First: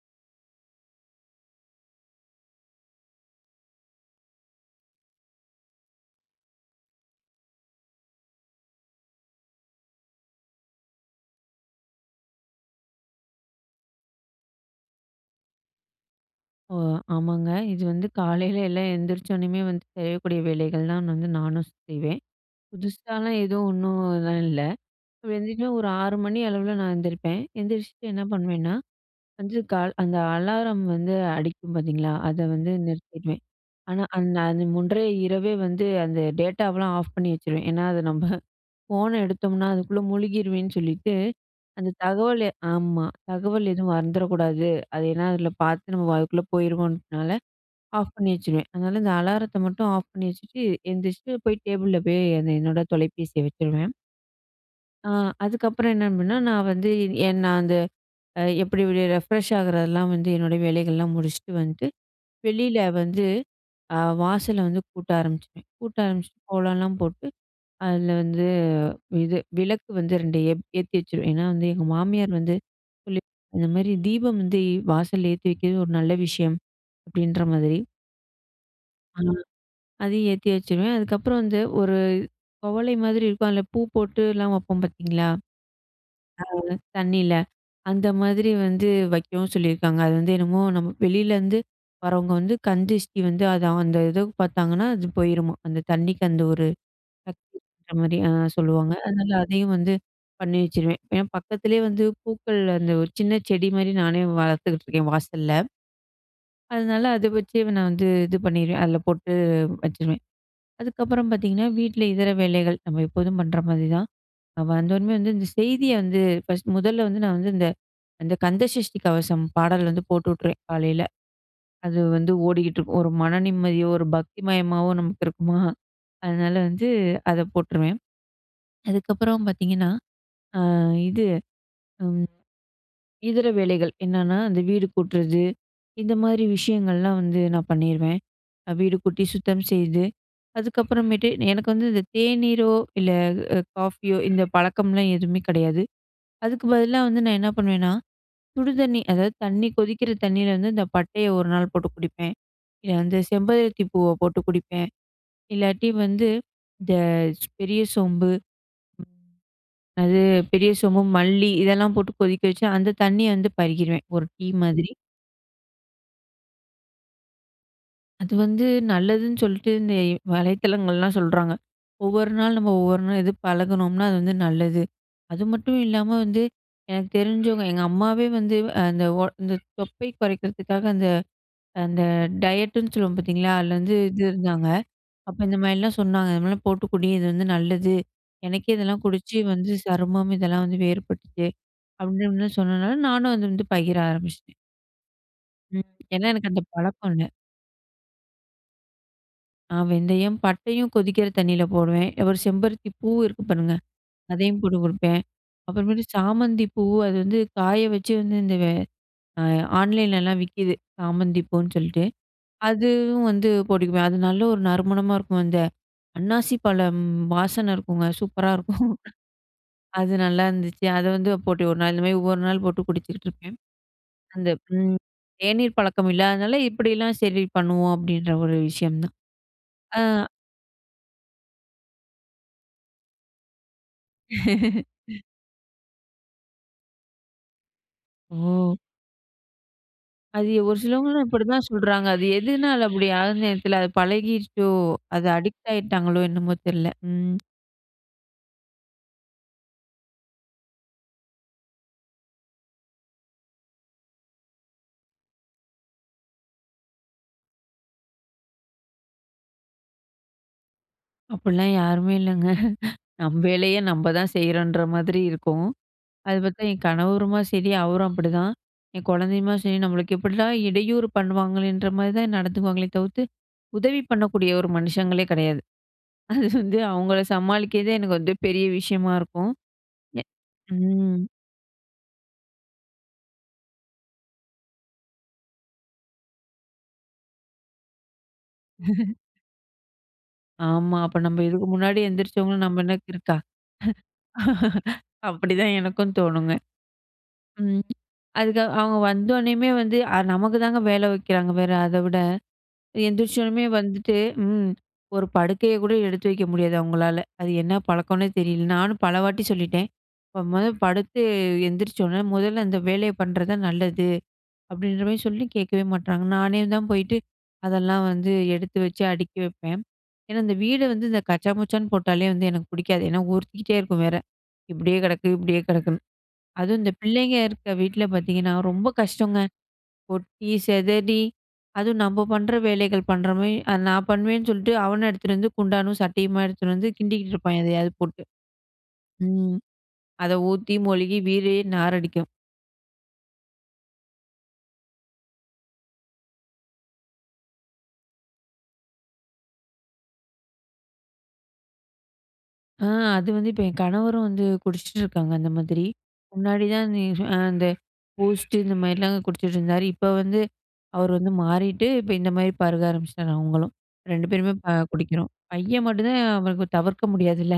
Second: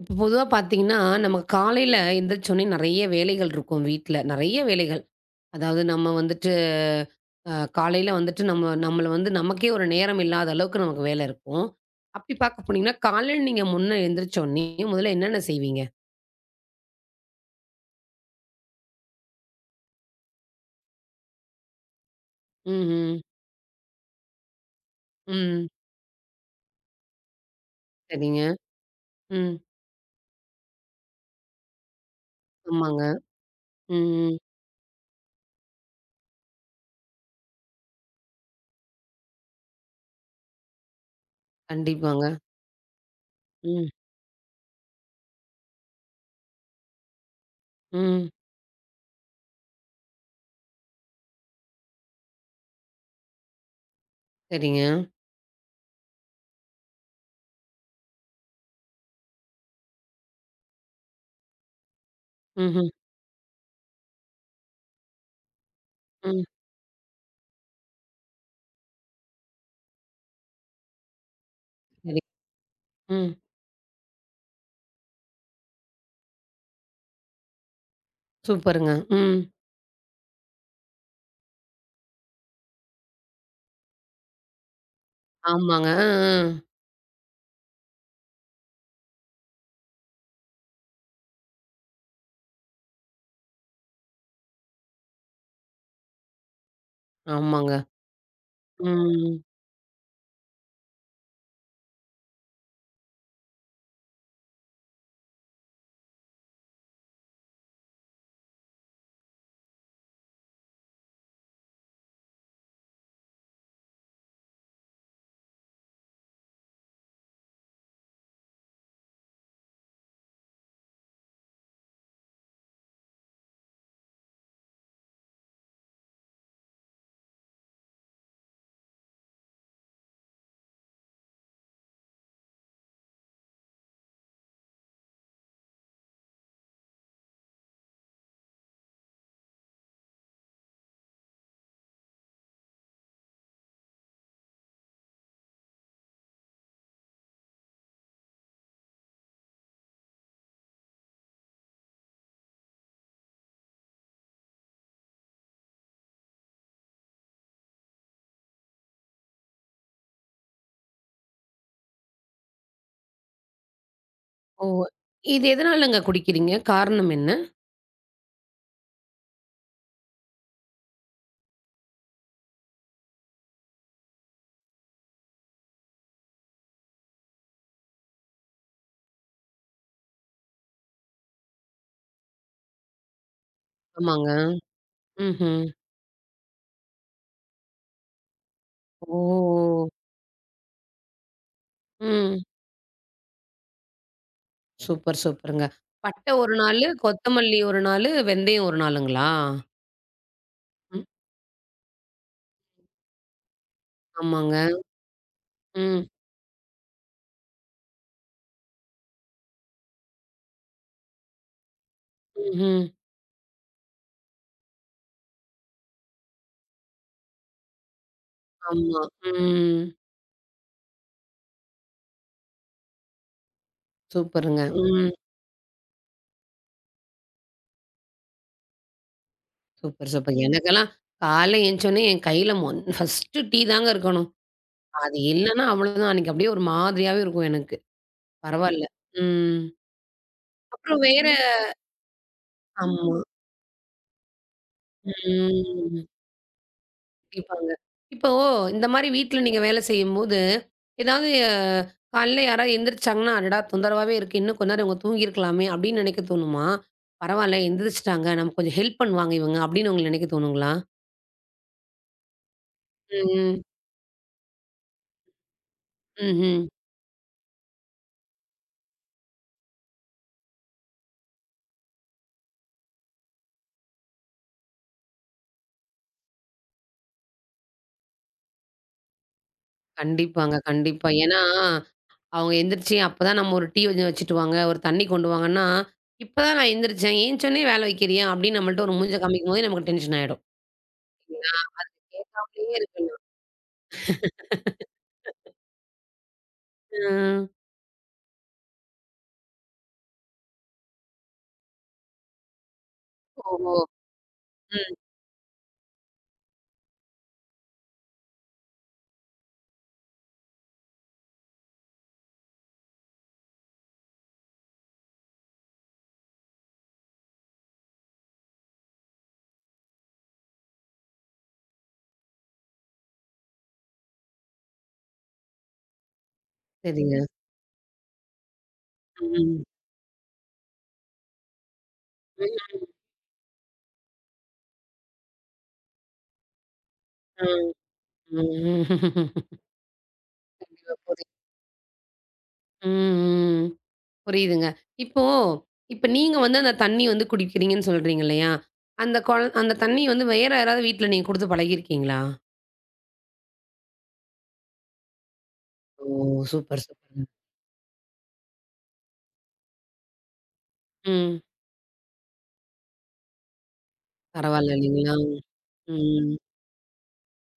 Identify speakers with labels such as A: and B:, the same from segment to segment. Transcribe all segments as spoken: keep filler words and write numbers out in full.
A: இப்போ பொதுவா பார்த்தீங்கன்னா, நம்ம காலையில எந்திரிச்சோனே நெறைய வேலைகள் இருக்கும் வீட்ல. நெறைய வேலைகள். அதாவது நம்ம வந்துட்டு அ காலையில வந்துட்டு நம்ம நம்மள வந்து நமக்கே ஒரு நேரம் இல்லாத அளவுக்கு நமக்கு வேலை இருக்கும். அப்படி பார்க்க போனீங்கன்னா, காலையில நீங்க முன்ன எந்திரிச்சோனே முதல்ல என்னென்ன செய்வீங்க?
B: ஓ! ஆமாங்க. இது வந்து காலையில எல்லாம் எந்திரிச்சோனயுமே வந்து செய்யக்கூடிய வேலைகள் தான் வந்து நானும் செய்வேன்.
A: ம்ஹ்ம். ம்.
B: புதுசாலாம் எதுவும் ஒண்ணும் இதெல்லாம் இல்ல. அப்படி
A: ம்
B: எந்திரிச்சா ஒரு ஆறு மணி அளவுல நான் எந்திரிப்பேன். எந்திரிச்சுட்டு என்ன
A: சரிங்க.
B: பண்ணுவேன்னா,
A: ம்.
B: வந்து கால் அந்த அலாரம் வந்து அடிக்கும் பார்த்தீங்களா? அத வந்து
A: ஆமாங்க.
B: நிறுத்திடுவேன்.
A: ம்,
B: ஆனா
A: ம்.
B: அந்த அந்த முன்றே இரவே வந்து அந்த டேட்டாவெல்லாம் ஆஃப் பண்ணி வச்சுருவேன். ஏன்னா, அது நம்ம ஃபோன எடுத்தோம்னா அதுக்குள்ள முழுகிருவேன்னு சொல்லிட்டு, அந்த
A: கண்டிப்பாங்க.
B: தகவல் ஆமா. தகவல்
A: ம்,
B: எதுவும் வந்துரக்கூடாது. அது ஏன்னா அதில பார்த்து நம்ம அதுக்குள்ள போயிருவோம்ன்றனால ஆஃப்
A: ம்.
B: பண்ணி வச்சுருவேன். அதனால இந்த அலாரத்த மட்டும் ஆஃப் பண்ணி வச்சுட்டு, எந்திரிச்சுட்டு போய் டேபிள்ல போய் அந்த என்னோட தொலைபேசிய வச்சுருவேன்.
A: சரிங்க.
B: அ அதுக்கப்புறம் என்ன அப்படின்னா, நான் வந்து என் நான் அந்த அ எப்படி இப்படி ரெஃப்ரெஷ் ஆகுறதெல்லாம் வந்து என்னோட வேலைகள்லாம் முடிச்சுட்டு வந்துட்டு, வெளியில
A: ம்ஹ்ம்.
B: வந்து அ வாசல வந்து கூட்ட ஆரம்பிச்சுருவேன். கூட்ட
A: ம்.
B: ஆரம்பிச்சுட்டு
A: ம்
B: கோலம்லாம் போட்டு, அதில வந்து இது விளக்கு வந்து ரெண்டு ஏ ஏத்தி வச்சுருவேன். ஏன்னா வந்து எங்க
A: சரி.
B: மாமியார் வந்து சொல்லி
A: ம்.
B: இந்த மாரி தீபம் வந்து வாசல்ல ஏத்தி வைக்கிறது ஒரு நல்ல விஷயம், அப்படின்ற மாதிரி.
A: சூப்பருங்க. ம்.
B: அதையும் ஏத்தி வச்சுருவேன். அதுக்கப்புறம் வந்து ஒரு குவளை மாதிரி இருக்கும். அதில பூ போட்டுலாம் வைப்போம் பார்த்தீங்களா?
A: ஆமாங்க. அ, அ.
B: தண்ணீல. அந்த மாதிரி வந்து வைக்கவும் சொல்லியிருக்காங்க. அது வந்து என்னமோ நம்ம வெளியிலேருந்து வரவங்க வந்து கண் திருஷ்டி வந்து அது அந்த இத பார்த்தாங்கன்னா, அது போயிருமா. அந்த தண்ணிக்கு அந்த ஒரு சக்தி
A: ஆமாங்க.
B: இருக்கிற மாரி ஆ சொல்லுவாங்க. அதனால
A: ம்.
B: அதையும் வந்து பண்ணி வச்சுருவேன். ஏன்னா பக்கத்திலேயே வந்து பூக்கள் அந்த ஒரு சின்ன செடி மாரி நானே வளர்த்துக்கிட்டு இருக்கேன் வாசல்ல. அதனால அத வச்சே நான் வந்து இது பண்ணிருவேன். அதில போட்டு வச்சுருவேன். அதுக்கப்புறம் பார்த்தீங்கன்னா, வீட்ல இதர வேலைகள் நம்ம எப்போதும் பண்ற மாதிரி தான். வந்தோனமே வந்து இந்த செய்திய வந்து ஃபர்ஸ்ட் முதல்ல வந்து நான் வந்து இந்த அந்த கந்தசஷ்டி கவசம் பாடல் வந்து போட்டு விட்டுருவேன் காலையில. அது வந்து ஓடிக்கிட்டு இருக்கும். ஒரு மன நிம்மதியோ, ஒரு பக்திமயமாவோ நமக்கு இருக்குமா, அதனால வந்து அத போட்டுருவேன். அதுக்கப்புறம் பார்த்தீங்கன்னா, அ இது ம் இதர வேலைகள் என்னன்னா, அந்த வீடு கூட்டுறது, இந்த மாதிரி விஷயங்கள்லாம் வந்து நான் பண்ணிருவேன். வீடு கூட்டி சுத்தம் செய்து, அதுக்கப்புறமேட்டு எனக்கு வந்து இந்த தேநீரோ, இல்ல அ காஃபியோ இந்த பழக்கம்லாம் எதுவுமே கிடையாது. அதுக்கு பதிலா வந்து நான் என்ன பண்ணுவேன்னா, சுடு தண்ணி அதாவது தண்ணி கொதிக்கிற தண்ணீல வந்து இந்த பட்டைய ஒரு நாள் போட்டு குடிப்பேன். இல்ல வந்து செம்பருத்தி பூவ போட்டு குடிப்பேன். இல்லாட்டி வந்து இந்த பெரிய சோம்பு, அது பெரிய சோம்பு, மல்லி இதெல்லாம் போட்டு கொதிக்க வச்சு அந்த தண்ணிய வந்து பருகிருவேன். ஒரு டீ
A: ஓ!
B: மாதிரி.
A: இது எதனாலங்க குடிக்கிறீங்க? காரணம் என்ன?
B: அது வந்து நல்லதுன்னு சொல்லிட்டு இந்த வலைத்தளங்கள்லாம் சொல்றாங்க. ஒவ்வொரு நாள் நம்ம ஒவ்வொரு நாள் எது பழகுனோம்னா, அது வந்து நல்லது. அது மட்டும் இல்லாம வந்து எனக்கு தெரிஞ்சவங்க எங்க அம்மாவே வந்து அந்த ஒ இந்த தொப்பை குறைக்கிறதுக்காக அந்த அந்த டயட்டுன்னு சொல்லுவோம் பார்த்தீங்களா? அதில வந்து இது
A: ஆமாங்க.
B: இருந்தாங்க. அப்ப இந்த
A: ம்ஹ்ம்.
B: மாதிரிலாம் சொன்னாங்க. "இது மாதிரிலாம் போட்டு குடி. இது வந்து நல்லது. எனக்கே இதெல்லாம் குடிச்சு வந்து
A: ஓ!
B: சருமம் இதெல்லாம் வந்து வேறுபட்டுச்சு."
A: ம்.
B: அப்படின்னு சொன்னனால நானும் அது வந்து பகிர ஆரம்பிச்சுட்டேன்.
A: சூப்பர், சூப்பருங்க.
B: ம். ஏன்னா
A: பட்டை
B: எனக்கு
A: ஒரு
B: அந்த
A: நாளு,
B: பழக்கம் இல்ல.
A: கொத்தமல்லி ஒரு நாளு, வெந்தயம் ஒரு நாளுங்களா?
B: ஆ வெந்தயம், பட்டையும்
A: ம்.
B: கொதிக்கிற தண்ணீல போடுவேன். ஒரு செம்பருத்தி பூ இருக்கு பாருங்க,
A: ஆமாங்க.
B: அதையும் போட்டு குடுப்பேன். அப்புறமேட்டு
A: ம்.
B: சாமந்தி பூ அது வந்து காய வச்சு வந்து இந்த வெ அ ஆன்லைன்லலாம் விக்கிது. சாமந்தி பூன்னு சொல்லிட்டு.
A: ம்ஹ்ம்.
B: அதுவும் வந்து போட்டுக்குவேன். அது நல்ல ஒரு நறுமணமா இருக்கும். அந்த அன்னாசி பழம் வாசனை இருக்குங்க. சூப்பரா இருக்கும்.
A: ஆமா. ம்.
B: அது நல்லா இருந்துச்சு. அத வந்து போட்டு ஒரு நாள் இந்த மாரி ஒவ்வொரு நாள் போட்டு குடிச்சுக்கிட்டு இருப்பேன். அந்த
A: சூப்பருங்க.
B: ம்
A: ம்.
B: தேநீர் பழக்கம் இல்லாதனால இப்படிலாம் சரி பண்ணுவோம் அப்படின்ற ஒரு விஷயம் தான். ஆ.
A: Super, super. எனக்கெல்லாம் காலைல எந்திச்சோனே என் கையில மொன் ஃபர்ஸ்ட்டு டீ தாங்க இருக்கணும். அது இல்லன்னா அவ்வளோதான். அன்னைக்கு அப்படியே ஒரு மாதிரியாவே இருக்கும் எனக்கு.
B: ஓ!
A: பரவால்ல. ம்.
B: அது ஒரு
A: அப்புறம்
B: சிலவங்களும்
A: வேற
B: இப்படிதான் சொல்றாங்க. அது எதுனால
A: ஆமா.
B: அப்படி ஆகுதுன்னு எனக்கு தெரியல. அது பழகிருச்சோ, அது அடிக்ட்
A: ம்.
B: ஆயிட்டாங்களோ என்னமோ தெரியல. ம்.
A: கண்டிப்பாங்க. இப்போ இந்த மாரி வீட்ல நீங்க வேலை செய்யும்போது, ஏதாவது அ காலையில யாராவது எந்திரிச்சாங்கன்னா, "அடடா! தொந்தரவாவே இருக்கு. இன்னும் கொஞ்ச நேரம் இவங்க தூங்கியிருக்கலாமே!" அப்படின்னு நினைக்க தோணுமா? "பரவால்ல எந்திரிச்சுட்டாங்க. நமக்கு கொஞ்சம் ஹெல்ப் பண்ணுவாங்க இவங்க." அப்படின்னு உங்களுக்கு நினைக்க தோணுங்களா?
B: அப்படிலாம் யாருமே இல்லங்க. நம்ம
A: ம்.
B: வேலைய நம்ம தான் செய்றோன்ற மாதிரி இருக்கும். அது பார்த்தா
A: ம்ஹ்ம்.
B: என் கணவருமா சரி, அவரும் அப்படிதான். என் குழந்தையுமா சரி, நம்மளுக்கு எப்படிலாம் இடையூறு பண்ணுவாங்களேன்ற மாதிரி தான் நடந்துக்குவாங்களே தவிர்த்து, உதவி பண்ணக்கூடிய ஒரு மனுஷங்களே கிடையாது. அது வந்து அவங்கள சமாளிக்கிறதே எனக்கு வந்து பெரிய விஷயமா இருக்கும். எ
A: கண்டிப்பாங்க, கண்டிப்பா.
B: ம்.
A: ஏன்னா, அவங்க எந்திரிச்சு அப்பதான் நம்ம ஒரு டீ கொஞ்சம் வச்சுட்டு வாங்க, ஒரு தண்ணி கொண்டு வாங்கன்னா, "இப்பதான் நான் எந்திரிச்சேன். ஏந்திச்சோனே வேலை வைக்கிறியா?" அப்படின்னு நம்மள்ட்ட ஒரு மூஞ்ச காமிக்கும்போதே நமக்கு டென்ஷன் ஆயிடும்.
B: ஆமா. அப்ப நம்ம
A: இல்லைங்களா?
B: இதுக்கு முன்னாடி எந்திரிச்சவங்களும்
A: கேட்காமலேயே
B: நம்ம என்ன
A: இருக்கலாம்.
B: இருக்கா? அப்படிதான் எனக்கும் தோணுங்க.
A: ம்.
B: ம். அதுக்கு அவங்க வந்தோனயுமே வந்து அ நமக்கு தாங்க வேலை வைக்கிறாங்க வேற அத விட. எந்திரிச்சோனமே
A: ஓஹோ!
B: வந்துட்டு, ம்.
A: ம்.
B: ஒரு படுக்கைய கூட எடுத்து வைக்க முடியாது அவங்களால. அது என்ன பழக்கம்னே தெரியல. நானும் பலவாட்டி சொல்லிட்டேன். "மொத படுத்து எந்திரிச்சோன முதல்ல அந்த வேலைய பண்றது தான் நல்லது." அப்படின்ற மாரி சொல்லி கேட்கவே மாட்றாங்க. நானே தான் போயிட்டு அதெல்லாம் வந்து எடுத்து வச்சு அடுக்கி வைப்பேன். ஏன்னா, இந்த வீடு வந்து இந்த கச்சாமுச்சான்னு போட்டாலே வந்து எனக்கு பிடிக்காது. ஏன்னா உறுத்திக்கிட்டே இருக்கும் வேற. இப்படியே கிடக்கு, இப்படியே கிடக்குன்னு. அதுவும் இந்த
A: சரிங்க.
B: பிள்ளைங்க இருக்க வீட்ல பார்த்தீங்கன்னா, ரொம்ப கஷ்டங்க.
A: ம்.
B: கொட்டி, செதறி அதுவும் நம்ம பண்ற
A: ம்.
B: வேலைகள் பண்ற மாரி அது நான் பண்ணுவேன்னு சொல்லிட்டு அவன எடுத்துட்டு வந்து குண்டானும், சட்டையுமா எடுத்துட்டு வந்து கிண்டிக்கிட்டு இருப்பான்
A: ம்.
B: எதையாவது போட்டு.
A: ம்.
B: ம். அத ஊத்தி,
A: கண்டிப்பா
B: மொழுகி
A: புரியுது.
B: வீடே நாரடிக்கும்.
A: ம். ம். புரியுதுங்க. இப்போ இப்ப நீங்க வந்து அந்த தண்ணி வந்து குடிக்கிறீங்கன்னு சொல்றீங்க இல்லையா? அந்த கொழ அந்த தண்ணி வந்து வேற யாராவது வீட்ல நீங்க குடுத்து பழகியிருக்கீங்களா?
B: ஆ அது வந்து இப்ப என் கணவரும் வந்து குடிச்சிட்டு இருக்காங்க அந்த மாதிரி.
A: ஓ!
B: முன்னாடி
A: சூப்பர்,
B: தான் நீ
A: சூப்பருங்க.
B: அ அந்த பூஸ்ட் இந்த மாதிரிலாம் குடிச்சிட்டு இருந்தாரு. இப்ப வந்து அவர் வந்து
A: ம்.
B: மாறிட்டு, இப்ப இந்த மாதிரி பருக ஆரம்பிச்சுட்டாரு அவங்களும். ரெண்டு பேருமே ப
A: பரவால்ல இல்லைங்களா?
B: குடிக்கிறோம். பையன் மட்டும் தான்
A: ம்.
B: அவனுக்கு தவிர்க்க முடியாதுல்ல.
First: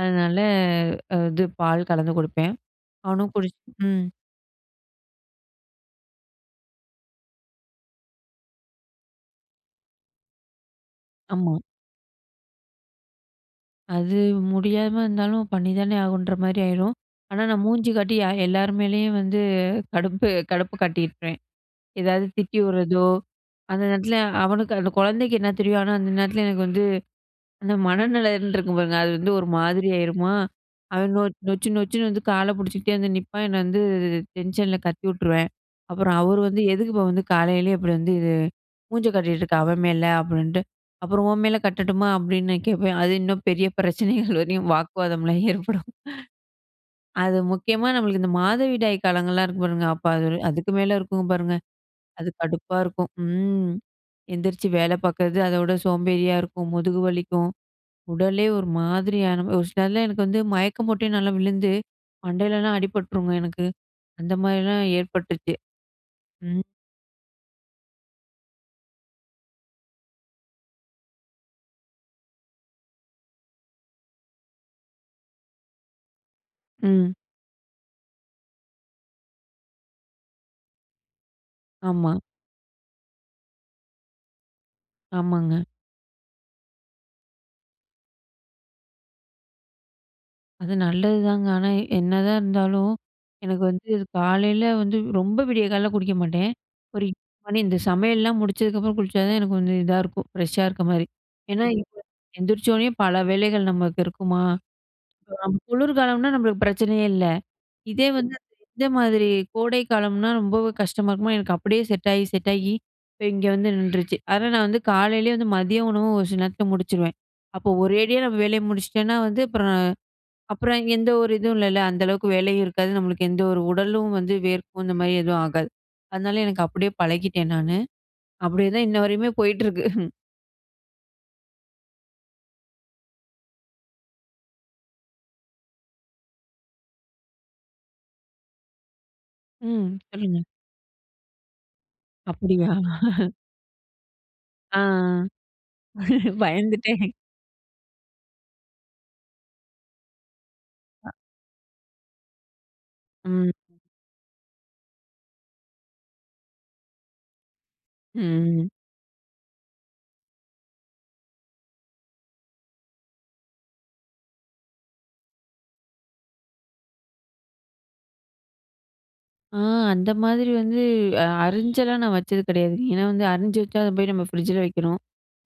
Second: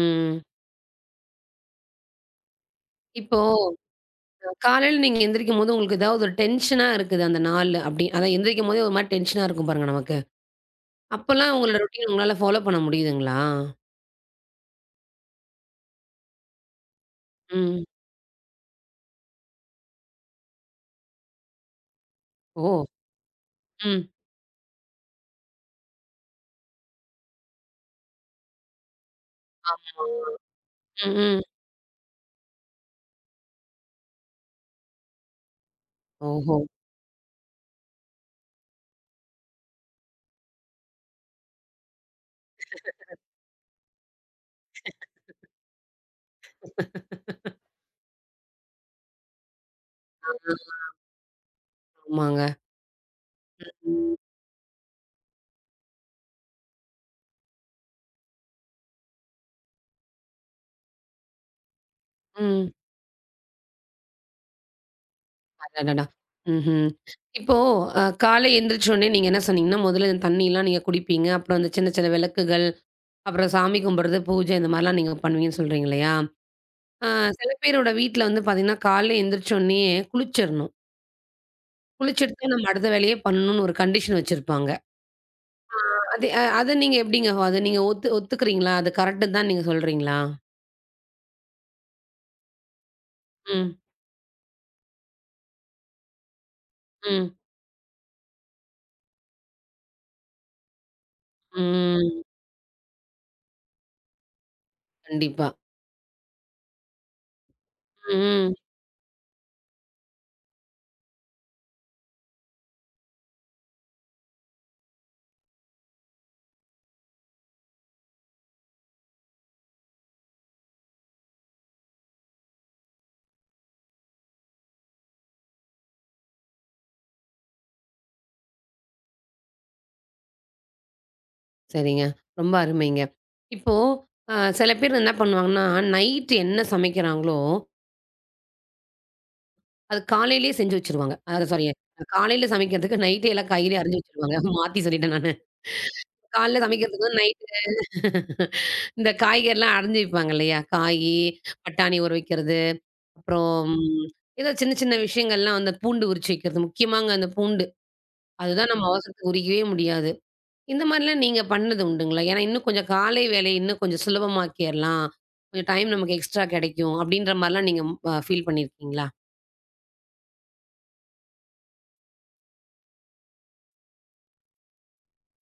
B: அதனால அ இது பால் கலந்து குடுப்பேன். அவனும்
A: இப்போ
B: குடிச் ம்.
A: காலையில நீங்க எந்திரிக்கும்போது உங்களுக்கு ஏதாவது ஒரு டென்ஷனா இருக்குது அந்த நாள் அப்படி அதான் எந்திரிக்கும்போதே ஒரு மாரி டென்ஷனா இருக்கும் பாருங்க நமக்கு. அப்பலாம்
B: ஆமா.
A: உங்களோட ரொட்டீன் உங்களால ஃபாலோ பண்ண முடியுதுங்களா?
B: அது முடியாம இருந்தாலும் பண்ணி தானே ஆகணுன்ற மாதிரி ஆயிரும். ஆனா நான்
A: ம்.
B: மூஞ்சி காட்டி யா எல்லார் மேலயும் வந்து கடுப்பு கடுப்பு காட்டிருப்பேன். ஏதாவது திட்டி
A: ஓ!
B: விடுறதோ, அந்த
A: ம்.
B: நேரத்துல அவனுக்கு அந்த குழந்தைக்கு என்ன தெரியும்? ஆனா அந்த நேரத்துல எனக்கு வந்து அந்த மனநலன் இருக்கும் பாருங்க. அது வந்து ஒரு
A: ஆமா.
B: மாதிரி ஆயிருமா. அவன் நொ
A: ம்.
B: நொச்சு நொச்சுன்னு வந்து கால புடிச்சுக்கிட்டே வந்து நிப்பான். என்ன வந்து டென்ஷன்ல கத்தி விட்டுருவேன். அப்புறம் அவரு
A: ஓஹோ!
B: வந்து எதுக்குப்பா வந்து காலையிலயே இப்படி வந்து இது மூஞ்ச காட்டிட்டு இருக்க அவன் மேல அப்படின்ட்டு. அப்புறம் உன் மேல கட்டட்டுமா அப்படின்னு நான் கேட்பேன். அது இன்னும் பெரிய பிரச்சனைகள் வரையும் வாக்குவாதம்லாம் ஏற்படும். அது முக்கியமா நம்மளுக்கு இந்த மாதவிடாய் காலங்கள்லாம் இருக்கு பாருங்க. அப்ப அது
A: ஆ,
B: அதுக்கு மேல இருக்குங்க பாருங்க. அது
A: ஆமாங்க.
B: கடுப்பா இருக்கும். ம்.
A: ம்.
B: எந்திரிச்சு வேல பார்க்கறது, அதோட சோம்பேறியா இருக்கும். முதுகு வலிக்கும். உடலே ஒரு மாதிரியான ஒரு சில நேரத்துல எனக்கு வந்து மயக்கம் போட்டே நல்லா விழுந்து,
A: ம்.
B: மண்டையிலலாம் அடிபட்டுருங்க எனக்கு. அந்த மாரிலாம் ஏற்பட்டுச்சு.
A: அடடடா!
B: ம்.
A: ம்ஹ்ம். இப்போ அ காலை எந்திரிச்ச உடனே நீங்க என்ன சொன்னீங்கன்னா, முதல்ல இந்த தண்ணிலாம் நீங்க குடிப்பீங்க. அப்புறம் அந்த சின்ன சின்ன விளக்குகள், அப்புறம் சாமி கும்பிடுறது, பூஜை இந்த மாரிலாம் நீங்க பண்ணுவீங்கன்னு சொல்றீங்க இல்லையா? ஆ
B: ம்.
A: சில பேரோட வீட்ல வந்து பார்த்தீங்கன்னா, காலைல எந்திரிச்ச உடனேயே குளிச்சிரணும்.
B: ஆமா.
A: குளிச்சுட்டு தான் நம்ம அடுத்த வேலையே பண்ணணும்னு ஒரு கண்டிஷன் வச்சிருப்பாங்க.
B: ஆமாங்க.
A: அது அ அத நீங்க எப்படிங்க? அத நீங்க ஒத்து ஒத்துக்கிறீங்களா? அது கரெக்ட்ன்னு தான் நீங்க சொல்றீங்களா?
B: அது நல்லதுதாங்க. ஆனா என்னதான் இருந்தாலும், எனக்கு
A: ம்.
B: வந்து இது காலையில வந்து ரொம்ப விடிய காலைல குடிக்க மாட்டேன். ஒரு எட்டு
A: ம்.
B: மணி இந்த சமையல்லாம் முடிச்சதுக்கப்புறம் குளிச்சா தான் எனக்கு வந்து இதா இருக்கும். ஃப்ரெஷ்ஷா இருக்க மாரி. ஏன்னா இப்ப
A: ம்.
B: எந்திரிச்சோனே பல வேலைகள் நமக்கு இருக்குமா? ஆமா.
A: கண்டிப்பா.
B: குளிர்காலம்னா நம்மளுக்கு பிரச்சனையே இல்ல. இதே வந்து ம்.
A: ம்.
B: இந்த மாதிரி கோடை காலம்னா ரொம்பவே கஷ்டமா இருக்குமா, எனக்கு அப்படியே செட் ஆகி, செட் ஆகி இப்ப இங்க வந்து நின்றுச்சு. அதனால நான் வந்து காலையிலேயே வந்து மதிய உணவு ஒரு சில நேரத்துல முடிச்சுருவேன். அப்போ ஒரேடியா நம்ம வேலைய முடிச்சுட்டேன்னா வந்து அப்புறம் அப்புறம் எந்த ஒரு இதுவும் இல்லல. அந்த அளவுக்கு வேலையும் இருக்காது. நம்மளுக்கு எந்த ஒரு உடலும் வந்து வேர்க்கும் இந்த மாரி எதுவும் ஆகாது. அதனால எனக்கு அப்படியே பழகிட்டேன் நானு. அப்படியே தான் இன்ன வரையுமே போயிட்டுருக்கு.
A: சரிங்க. ரொம்ப அருமைங்க. இப்போ அ சில பேர் என்ன பண்ணுவாங்கன்னா, நைட் என்ன சமைக்கிறாங்களோ,
B: ம்.
A: அது
B: சொல்லுங்க.
A: காலையிலேயே செஞ்சு வச்சுருவாங்க. அ சாரி காலையில
B: அப்படியா?
A: சமைக்கிறதுக்கு நைட்டே எல்லா காய்கறியும் அரிஞ்சு வச்சுருவாங்க. மாத்தி
B: ஆ.
A: சொல்லிட்டேன் நானு. காலைல சமைக்கிறதுக்கு
B: பயந்துட்டேன்.
A: நைட்டு இந்த காய்கறிலாம் அரிஞ்சு வைப்பாங்க இல்லையா? காயி, பட்டாணி ஊற வைக்கிறது,
B: ம்.
A: அப்புறம் ஏதோ சின்ன சின்ன விஷயங்கள்லாம் அந்த பூண்டு உரிச்சு வைக்கிறது. முக்கியமாங்க அந்த பூண்டு.
B: ம்.
A: அதுதான் நம்ம அவசரத்துக்கு உரிக்கவே முடியாது. இந்த மாரிலாம் நீங்க பண்ணது உண்டுங்களா? ஏன்னா இன்னும் கொஞ்சம் காலை வேலைய இன்னும் கொஞ்சம் சுலபமாக்கியர்லாம். கொஞ்சம் டைம் நமக்கு எக்ஸ்ட்ரா கிடைக்கும். அப்படின்ற மாரிலாம் நீங்க அ ஃபீல் பண்ணியிருக்கீங்களா?
B: ஆ அந்த மாதிரி வந்து அ அரிஞ்செல்லாம் நான் வச்சது கிடையாதுங்க. ஏன்னா வந்து அரிஞ்சு வச்சா அத போய் நம்ம ஃப்ரிட்ஜில வைக்கணும்.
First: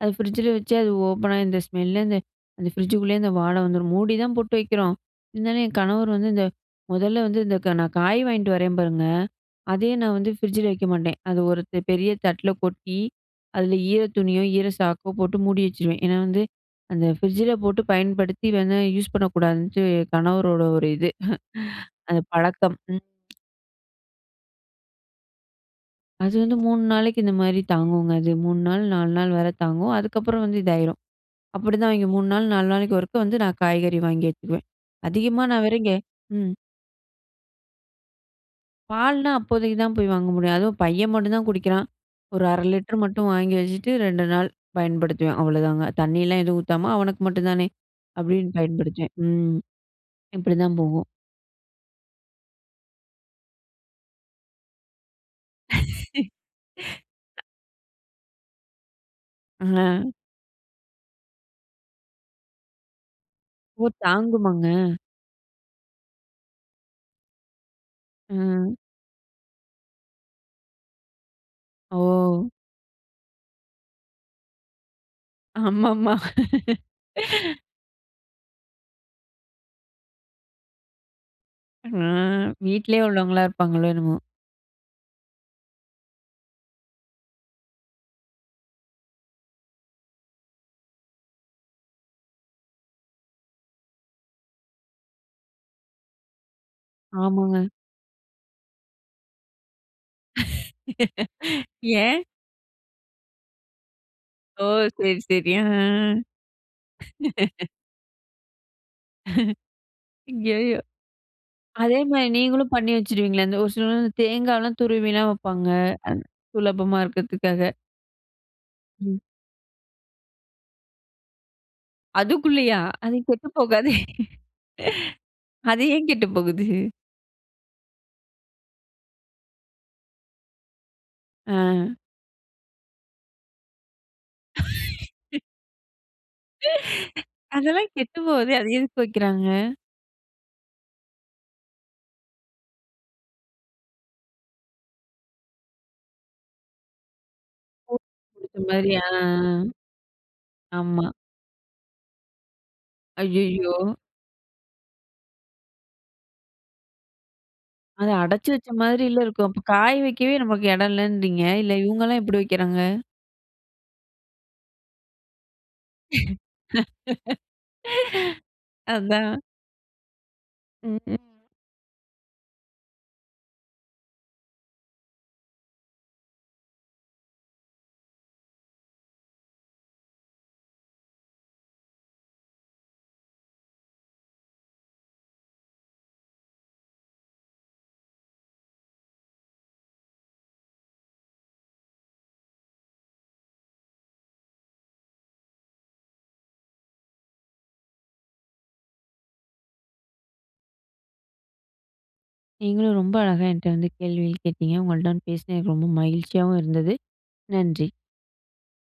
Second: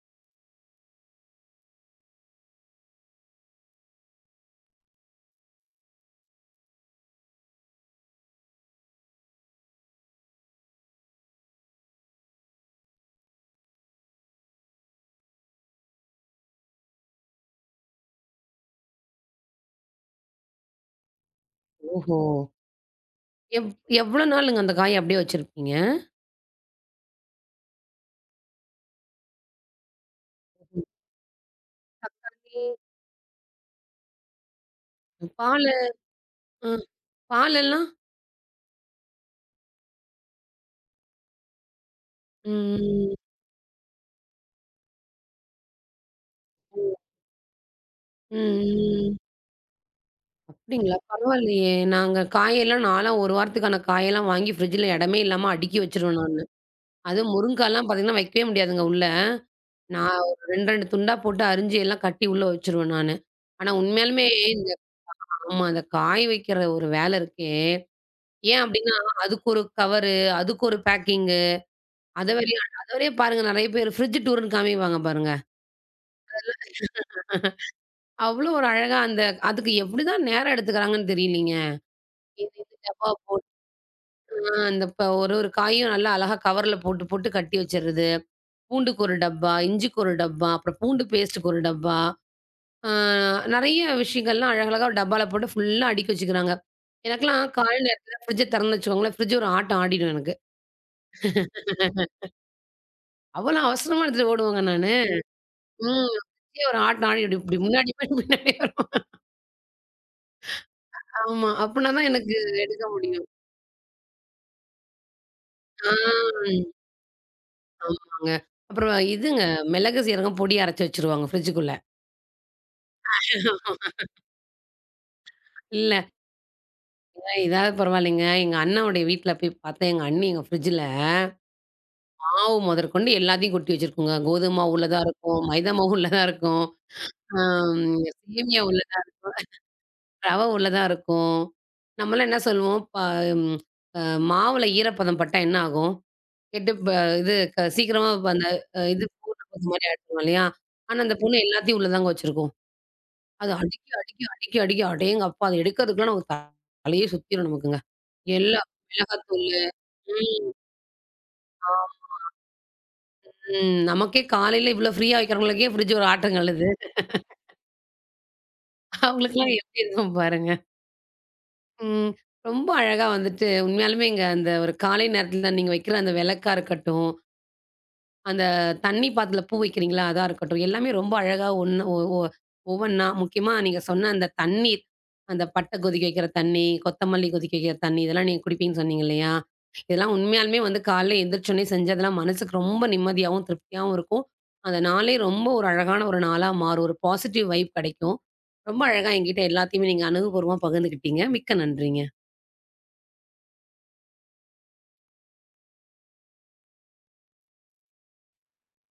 B: அது ஃப்ரிட்ஜில வச்சு அது ஓப்பனா இந்த ஸ்மெல்லு அந்த அந்த ஃப்ரிட்ஜுக்குள்ளேயே அந்த வாடை வந்துரும். மூடி தான் போட்டு வைக்கிறோம். இருந்தாலும் என் கணவர் வந்து இந்த முதல்ல வந்து இந்த க நான் காய் வாங்கிட்டு வரேன் பாருங்க, அதையே நான் வந்து ஃப்ரிட்ஜில வைக்க மாட்டேன். அது ஒரு த பெரிய தட்ல கொட்டி, அதில ஈர துணியோ, ஈர சாக்கோ போட்டு மூடி வச்சுருவேன். ஏன்னா வந்து அந்த ஃப்ரிட்ஜில போட்டு பயன்படுத்தி வேணா யூஸ் பண்ணக்கூடாதுன்ட்டு கணவரோட ஒரு இது.
A: ஓஹோ!
B: அந்த பழக்கம். ம்.
A: எவ் எவ்வளோ நாளுங்க அந்த காய அப்படியே வச்சிருப்பீங்க?
B: அது வந்து மூணு நாளைக்கு இந்த மாரி தாங்குங்க அது. மூணு நாள், நாலு நாள் வர தாங்கும். அதுக்கப்புறம் வந்து
A: ம்.
B: இதாயிரும். அப்படிதான் அவைங்க மூணு நாள், நாலு
A: ம்.
B: நாளைக்கு ஒருக்க வந்து நான் காய்கறி வாங்கி வச்சுக்குவேன். அதிகமா நான்
A: பாலு
B: வேற இங்க ம்.
A: அ பாலெல்லாம்?
B: பால்னா அப்போதைக்கு தான் போய் வாங்க முடியும். அதுவும் பையன் மட்டும் தான் குடிக்கிறான். ஒரு அரை லிட்டர்
A: ம்,
B: மட்டும் வாங்கி வச்சுட்டு ரெண்டு நாள் பயன்படுத்துவேன். அவ்வளோதாங்க. தண்ணிலாம் எதுவும் ஊத்தாம
A: ம்.
B: அவனுக்கு மட்டும் தானே
A: ம்,
B: அப்படின்னு பயன்படுத்துவேன்.
A: ம்.
B: ம். இப்படிதான்
A: அப்படிங்களா?
B: போகும்.
A: பரவாயில்லையே! நாங்க காயெல்லாம் நான்லாம் ஒரு வாரத்துக்கான காயெல்லாம் வாங்கி ஃப்ரிட்ஜ்ல இடமே இல்லாம அடுக்கி வச்சுருவேன் நானு. அதுவும் முருங்காலாம் பார்த்தீங்கன்னா, வைக்கவே முடியாதுங்க உள்ள.
B: ஆ.
A: நான் ஒரு ரெண்டு, ரெண்டு துண்டா போட்டு அரிஞ்சு எல்லாம் கட்டி உள்ள வச்சுருவேன் நானு. ஆனா
B: ஓ!
A: உண்மையாலுமே
B: தாங்குமாங்க.
A: இந்த ஆமா அந்த காய வைக்கிற ஒரு வேலை இருக்கே, ஏன்
B: ம்.
A: அப்டின்னா, அதுக்கு ஒரு கவரு, அதுக்கு ஒரு பேக்கிங்கு,
B: ஓ!
A: அத வேறையும் அத வேறையும் பாருங்க நெறைய பேர் ஃப்ரிட்ஜ் டூர்ன்னு காமிப்பாங்க பாருங்க.
B: ஆமாமா.
A: அவ்ளோ ஒரு அழகா அந்த அதுக்கு எப்டிதான் நேரம் எடுத்துக்கிறாங்கன்னு தெரியலீங்க.
B: ஆ
A: இது இது
B: வீட்லயே
A: டப்பா
B: உள்ளவங்களா இருப்பாங்களோ என்னமோ!
A: ஆ அந்த ப ஒரு ஒரு காயும் நல்லா அழகா கவர்ல போட்டு போட்டு கட்டி வச்சுறது. பூண்டுக்கு ஒரு டப்பா, இஞ்சிக்கு ஒரு டப்பா, அப்புறம் பூண்டு பேஸ்ட்டுக்கு ஒரு டப்பா. ஆ நெறைய விஷயங்கள்லாம் அழகழகா ஒரு டப்பால போட்டு ஃபுல்லா அடுக்கி வச்சுக்கிறாங்க. எனக்கெல்லாம்
B: ஆமாங்க.
A: காலை நேரத்தில ஃப்ரிட்ஜ திறந்து வச்சுக்கோங்களேன், ஃப்ரிட்ஜ் ஒரு ஆட்டம் ஆடிடும் எனக்கு.
B: ஏன்?
A: அவ்வளோ அவசரமா எடுத்துட்டு ஓடுவேங்க
B: ஓ!
A: நானு.
B: சரி, சரி. ஆ.
A: ம். ஃப்ரிட்ஜே ஒரு ஆட்டம் ஆடிடும். இப்டி இப்டி முன்னாடி போய் பின்னாடி வரும்.
B: ஐய்யயோ!
A: ஆமா. அப்பனா
B: அதே
A: தான்
B: மாரி
A: எனக்கு
B: நீங்களும்
A: எடுக்க
B: பண்ணி
A: முடியும்.
B: வச்சுருவீங்களா? இந்த ஒரு சிலவங்க வந்து தேங்காலாம் துருவிலாம் வப்பாங்க. அது
A: ஆ
B: சுலபமா இருக்கறதுக்காக.
A: ஆமாங்க. அப்புறம்
B: ம்.
A: இதுங்க மிளகு, சீரகம் பொடி அரைச்சு வச்சுருவாங்க ஃப்ரிட்ஜுக்குள்ள.
B: அதுக்குள்ளயா? அது கெட்டு போகாதே! அது
A: இல்ல
B: ஏன் கெட்டு போகுது?
A: இதாவது பரவாயில்லைங்க. எங்க அண்ணாவுடைய வீட்ல போய் பார்த்தேன், எங்க அண்ணி எங்க ஃப்ரிட்ஜில
B: ஆ.
A: மாவு முதற்கொண்டு எல்லாத்தையும் கொட்டி வச்சிருக்குங்க. கோதும மாவு உள்ள தான் இருக்கும், மைதா மாவு உள்ள தான் இருக்கும். ஆம்.
B: அதெல்லாம் கெட்டு போகுதே!
A: சேமியா
B: அது
A: உள்ள
B: எதுக்கு
A: தான்,
B: வைக்கிறாங்க?
A: ரவை உள்ள தான் இருக்கும். நம்மலாம் என்ன சொல்லுவோம், ப ம் அ மாவுல ஈரப்பதம் பட்டா என்ன ஆகும்? கெட்டு ப இது க சீக்கிரமா இப்ப அந்த
B: புடிச்ச
A: அ
B: மாதிரி
A: இது
B: ஆ, ஆ.
A: பூரணப்பதம் மாரி ஆயிடும் இல்லையா? ஆனா,
B: ஆமா.
A: அந்த பொண்ணு எல்லாத்தையும் உள்ள தாங்க வச்சிருக்கும். அது
B: ஐய்யயோ!
A: அடுக்கி, அடுக்கி, அடுக்கி, அடுக்கி அடேங்கப்பா! அத எடுக்கிறதுக்குள்ள நமக்கு த- தலையே சுத்திரும் நமக்குங்க.
B: அது அடைச்சு
A: எல்லா
B: வச்ச மாதிரில்ல இருக்கும்.
A: மிளகாத்தூளு
B: அப்ப காய வைக்கவே
A: ம்.
B: நமக்கு இடம் இல்லன்றீங்க. இல்ல
A: ஆம்.
B: இவங்கலாம் எப்படி வைக்கிறாங்க?
A: நமக்கே காலையில இவ்ளோ ஃப்ரீயா வைக்கிறவங்களுக்கே ஃப்ரிட்ஜ் ஒரு ஆட்டங்கள்ளுது.
B: அதான்.
A: அவங்களுக்கெல்லாம் எப்படி இருக்கும் பாருங்க.
B: ம், ம்.
A: ம். ரொம்ப அழகா வந்துட்டு உண்மையாலுமேங்க அந்த ஒரு காலை நேரத்துல நீங்க வைக்கிற அந்த விளக்கா இருக்கட்டும், அந்த தண்ணி பாத்திரத்துல பூ வைக்கிறீங்களா? அதா இருக்கட்டும். எல்லாமே ரொம்ப அழகா ஒண்ணு ஒ ஒ ஒவ்வொன்னா முக்கியமா நீங்க சொன்ன அந்த தண்ணீர், அந்த பட்டை கொதிக்க வைக்கிற தண்ணி, கொத்தமல்லி கொதிக்க வைக்கிற தண்ணி, இதெல்லாம் நீங்க குடிப்பீங்கன்னு சொன்னீங்க இல்லையா? இதெல்லாம் உண்மையாலுமே வந்து காலைல எந்திரிச்சோனே செஞ்சதெல்லாம் மனசுக்கு ரொம்ப நிம்மதியாவும், திருப்தியாவும் இருக்கும். அந்த நாளே ரொம்ப ஒரு அழகான ஒரு நாளா மாறும். ஒரு பாசிட்டிவ் வைப் கெடைக்கும். ரொம்ப அழகா என்கிட்ட எல்லாத்தையுமே நீங்க அனுபவபூர்வமா பகிர்ந்துக்கிட்டீங்க. மிக்க நன்றிங்க.
B: நீங்களும் ரொம்ப அழகா என்கிட்ட வந்து கேள்விகள் கேட்டீங்க. உங்கள்ட்ட வந்து பேசினது எனக்கு ரொம்ப மகிழ்ச்சியாவும் இருந்தது. நன்றி.